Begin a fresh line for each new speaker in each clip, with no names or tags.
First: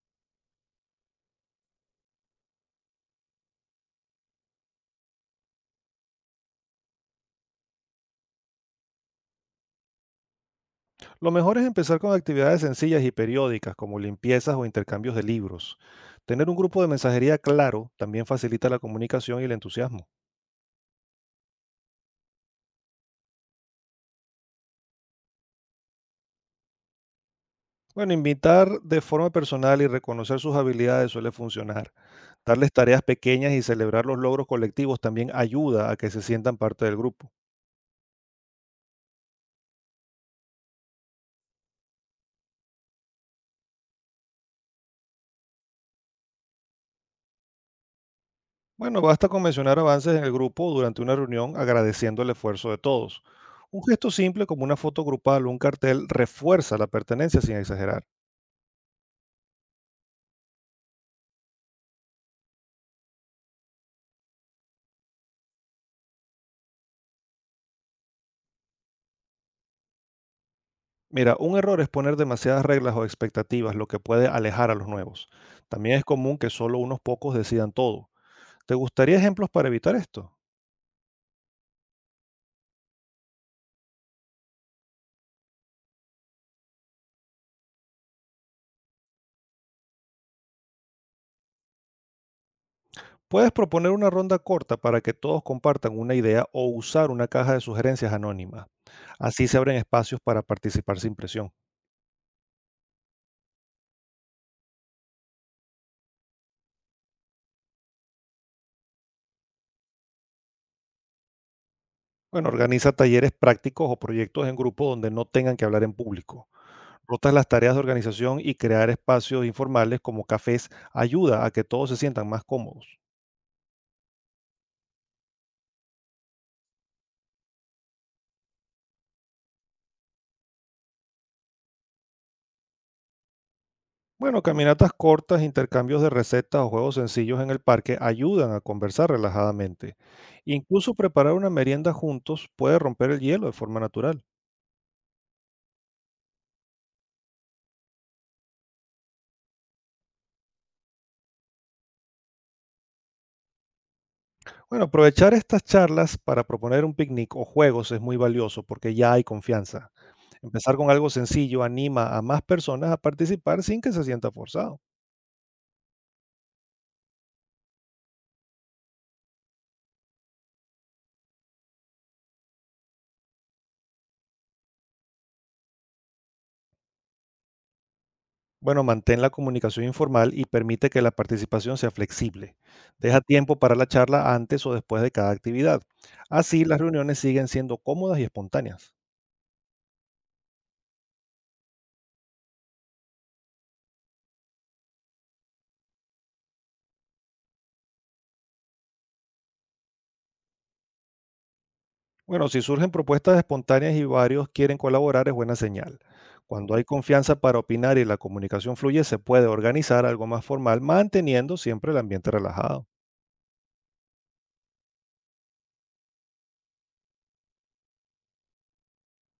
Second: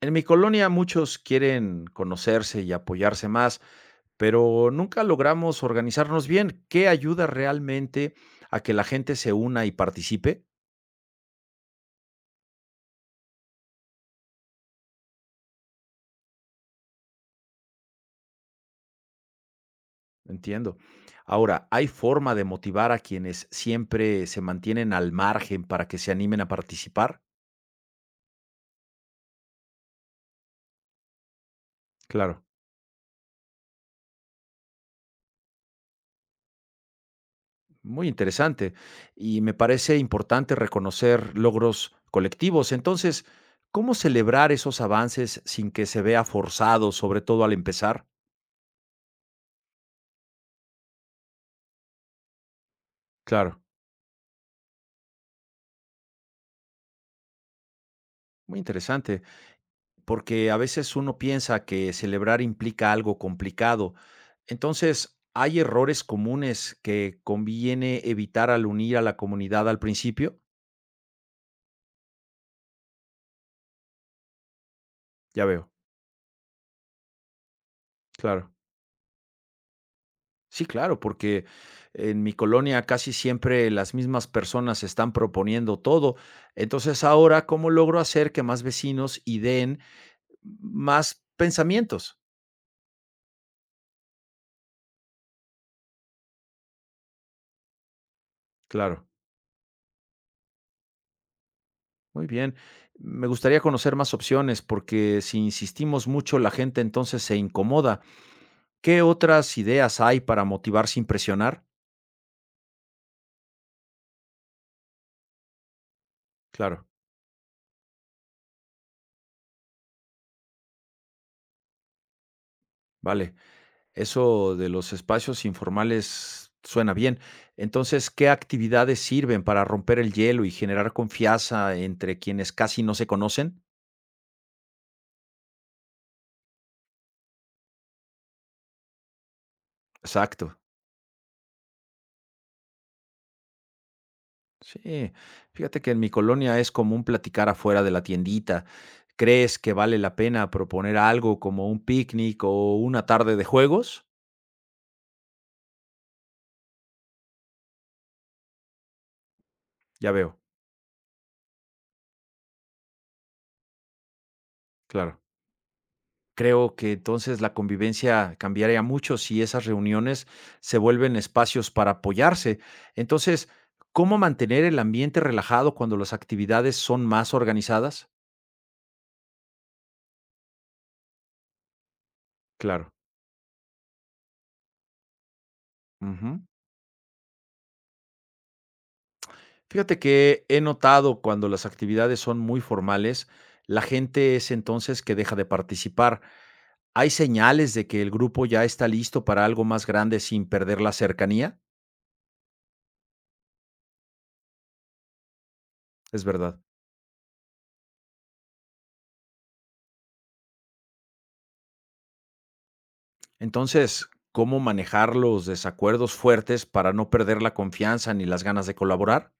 En mi colonia muchos quieren conocerse y apoyarse más, pero nunca logramos organizarnos bien. ¿Qué ayuda realmente a que la gente se una y participe?
Lo mejor es empezar con actividades sencillas y periódicas, como limpiezas o intercambios de libros. Tener un grupo de mensajería claro también facilita la comunicación y el entusiasmo.
Entiendo. Ahora, ¿hay forma de motivar a quienes siempre se mantienen al margen para que se animen a participar?
Bueno, invitar de forma personal y reconocer sus habilidades suele funcionar.
Claro,
Darles tareas pequeñas y celebrar los logros colectivos también ayuda a que se sientan parte del grupo.
muy interesante. Y me parece importante reconocer logros colectivos. Entonces, ¿cómo celebrar esos avances sin que se vea forzado, sobre todo al empezar?
Bueno, basta con mencionar avances en el grupo durante una reunión agradeciendo el esfuerzo de todos.
Claro.
Un gesto simple como una foto grupal o un cartel refuerza la pertenencia sin exagerar.
Muy interesante, porque a veces uno piensa que celebrar implica algo complicado. Entonces, ¿hay errores comunes que conviene evitar al unir a la comunidad al principio?
Mira, un error es poner demasiadas reglas o expectativas, lo que puede alejar a los nuevos.
Ya veo,
También es común que solo unos pocos decidan todo.
claro.
¿Te gustaría ejemplos para evitar esto?
Sí, claro, porque en mi colonia casi siempre las mismas personas están proponiendo todo. Entonces, ahora, ¿cómo logro hacer que más vecinos ideen más pensamientos?
Puedes proponer una ronda corta para que todos compartan una idea o usar una caja de sugerencias anónima.
Claro.
Así se abren espacios para participar sin presión.
Muy bien. Me gustaría conocer más opciones porque si insistimos mucho, la gente entonces se incomoda. ¿Qué otras ideas hay para motivar sin presionar?
Bueno, organiza talleres prácticos o proyectos en grupo donde no tengan que hablar en público.
Claro,
Rotas las tareas de organización y crear espacios informales como cafés ayuda a que todos se sientan más cómodos.
vale. Eso de los espacios informales suena bien. Entonces, ¿qué actividades sirven para romper el hielo y generar confianza entre quienes casi no se conocen?
Bueno, caminatas cortas, intercambios de recetas o juegos sencillos en el parque ayudan a conversar relajadamente.
Exacto.
Incluso preparar una merienda juntos puede romper el hielo de forma natural.
Sí, fíjate que en mi colonia es común platicar afuera de la tiendita. ¿Crees que vale la pena proponer algo como un picnic o una tarde de juegos?
Bueno, aprovechar estas charlas para proponer un picnic o juegos es muy valioso porque ya hay confianza.
Ya veo,
Empezar con algo sencillo anima a más personas a participar sin que se sienta forzado.
claro. Creo que entonces la convivencia cambiaría mucho si esas reuniones se vuelven espacios para apoyarse. Entonces, ¿cómo mantener el ambiente relajado cuando las actividades son más organizadas?
Bueno, mantén la comunicación informal y permite que la participación sea flexible.
Claro.
Deja tiempo para la charla antes o después de cada actividad.
Ujú.
Así las reuniones siguen siendo cómodas y espontáneas.
Fíjate que he notado cuando las actividades son muy formales, la gente es entonces que deja de participar. ¿Hay señales de que el grupo ya está listo para algo más grande sin perder la cercanía?
Bueno, si surgen propuestas espontáneas y varios quieren colaborar es buena señal.
Es verdad.
Cuando hay confianza para opinar y la comunicación fluye, se puede organizar algo más formal, manteniendo siempre el ambiente relajado.
Entonces, ¿cómo manejar los desacuerdos fuertes para no perder la confianza ni las ganas de colaborar?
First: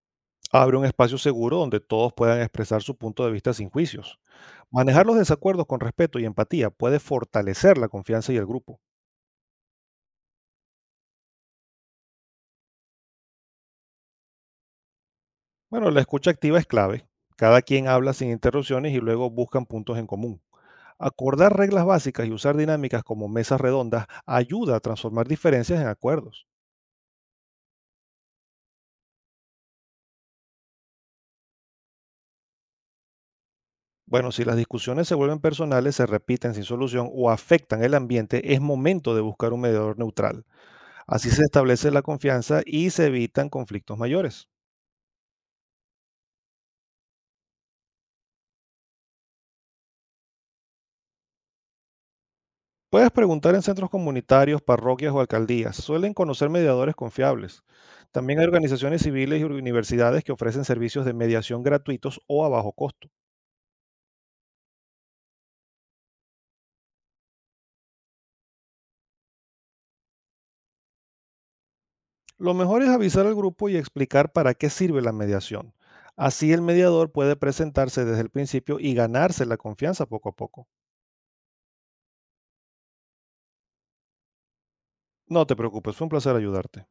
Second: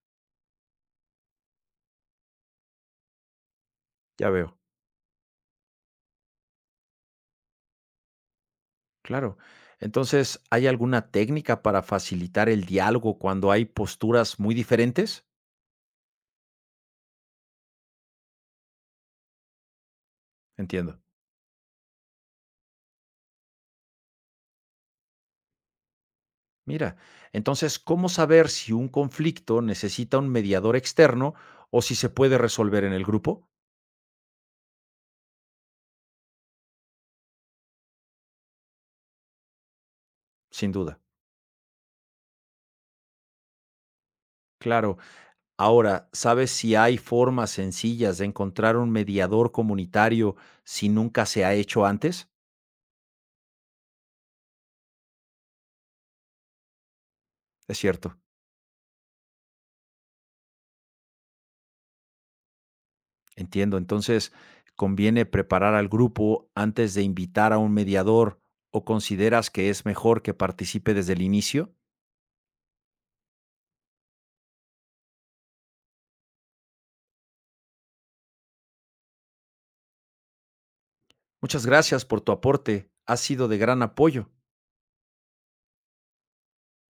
Abre un espacio seguro donde todos puedan expresar su punto de vista sin juicios.
Ya veo,
Manejar los desacuerdos con respeto y empatía puede fortalecer la confianza y el grupo.
claro. Entonces, ¿hay alguna técnica para facilitar el diálogo cuando hay posturas muy diferentes?
Bueno, la escucha activa es clave. Cada quien habla sin interrupciones y luego buscan puntos en común.
Entiendo.
Acordar reglas básicas y usar dinámicas como mesas redondas ayuda a transformar diferencias en acuerdos.
Mira, entonces, ¿cómo saber si un conflicto necesita un mediador externo o si se puede resolver en el grupo?
Bueno, si las discusiones se vuelven personales, se repiten sin solución o afectan el ambiente, es momento de buscar un mediador neutral.
Sin duda.
Así se establece la confianza y se evitan conflictos mayores.
Claro. Ahora, ¿sabes si hay formas sencillas de encontrar un mediador comunitario si nunca se ha hecho antes?
Puedes preguntar en centros comunitarios, parroquias o alcaldías. Suelen conocer mediadores confiables.
Es cierto.
También hay organizaciones civiles y universidades que ofrecen servicios de mediación gratuitos o a bajo costo.
Entiendo. Entonces, ¿conviene preparar al grupo antes de invitar a un mediador o consideras que es mejor que participe desde el inicio?
Lo mejor es avisar al grupo y explicar para qué sirve la mediación. Así el mediador puede presentarse desde el principio y ganarse la confianza poco a poco.
Muchas gracias por tu aporte. Ha sido de gran apoyo.
No te preocupes, fue un placer ayudarte.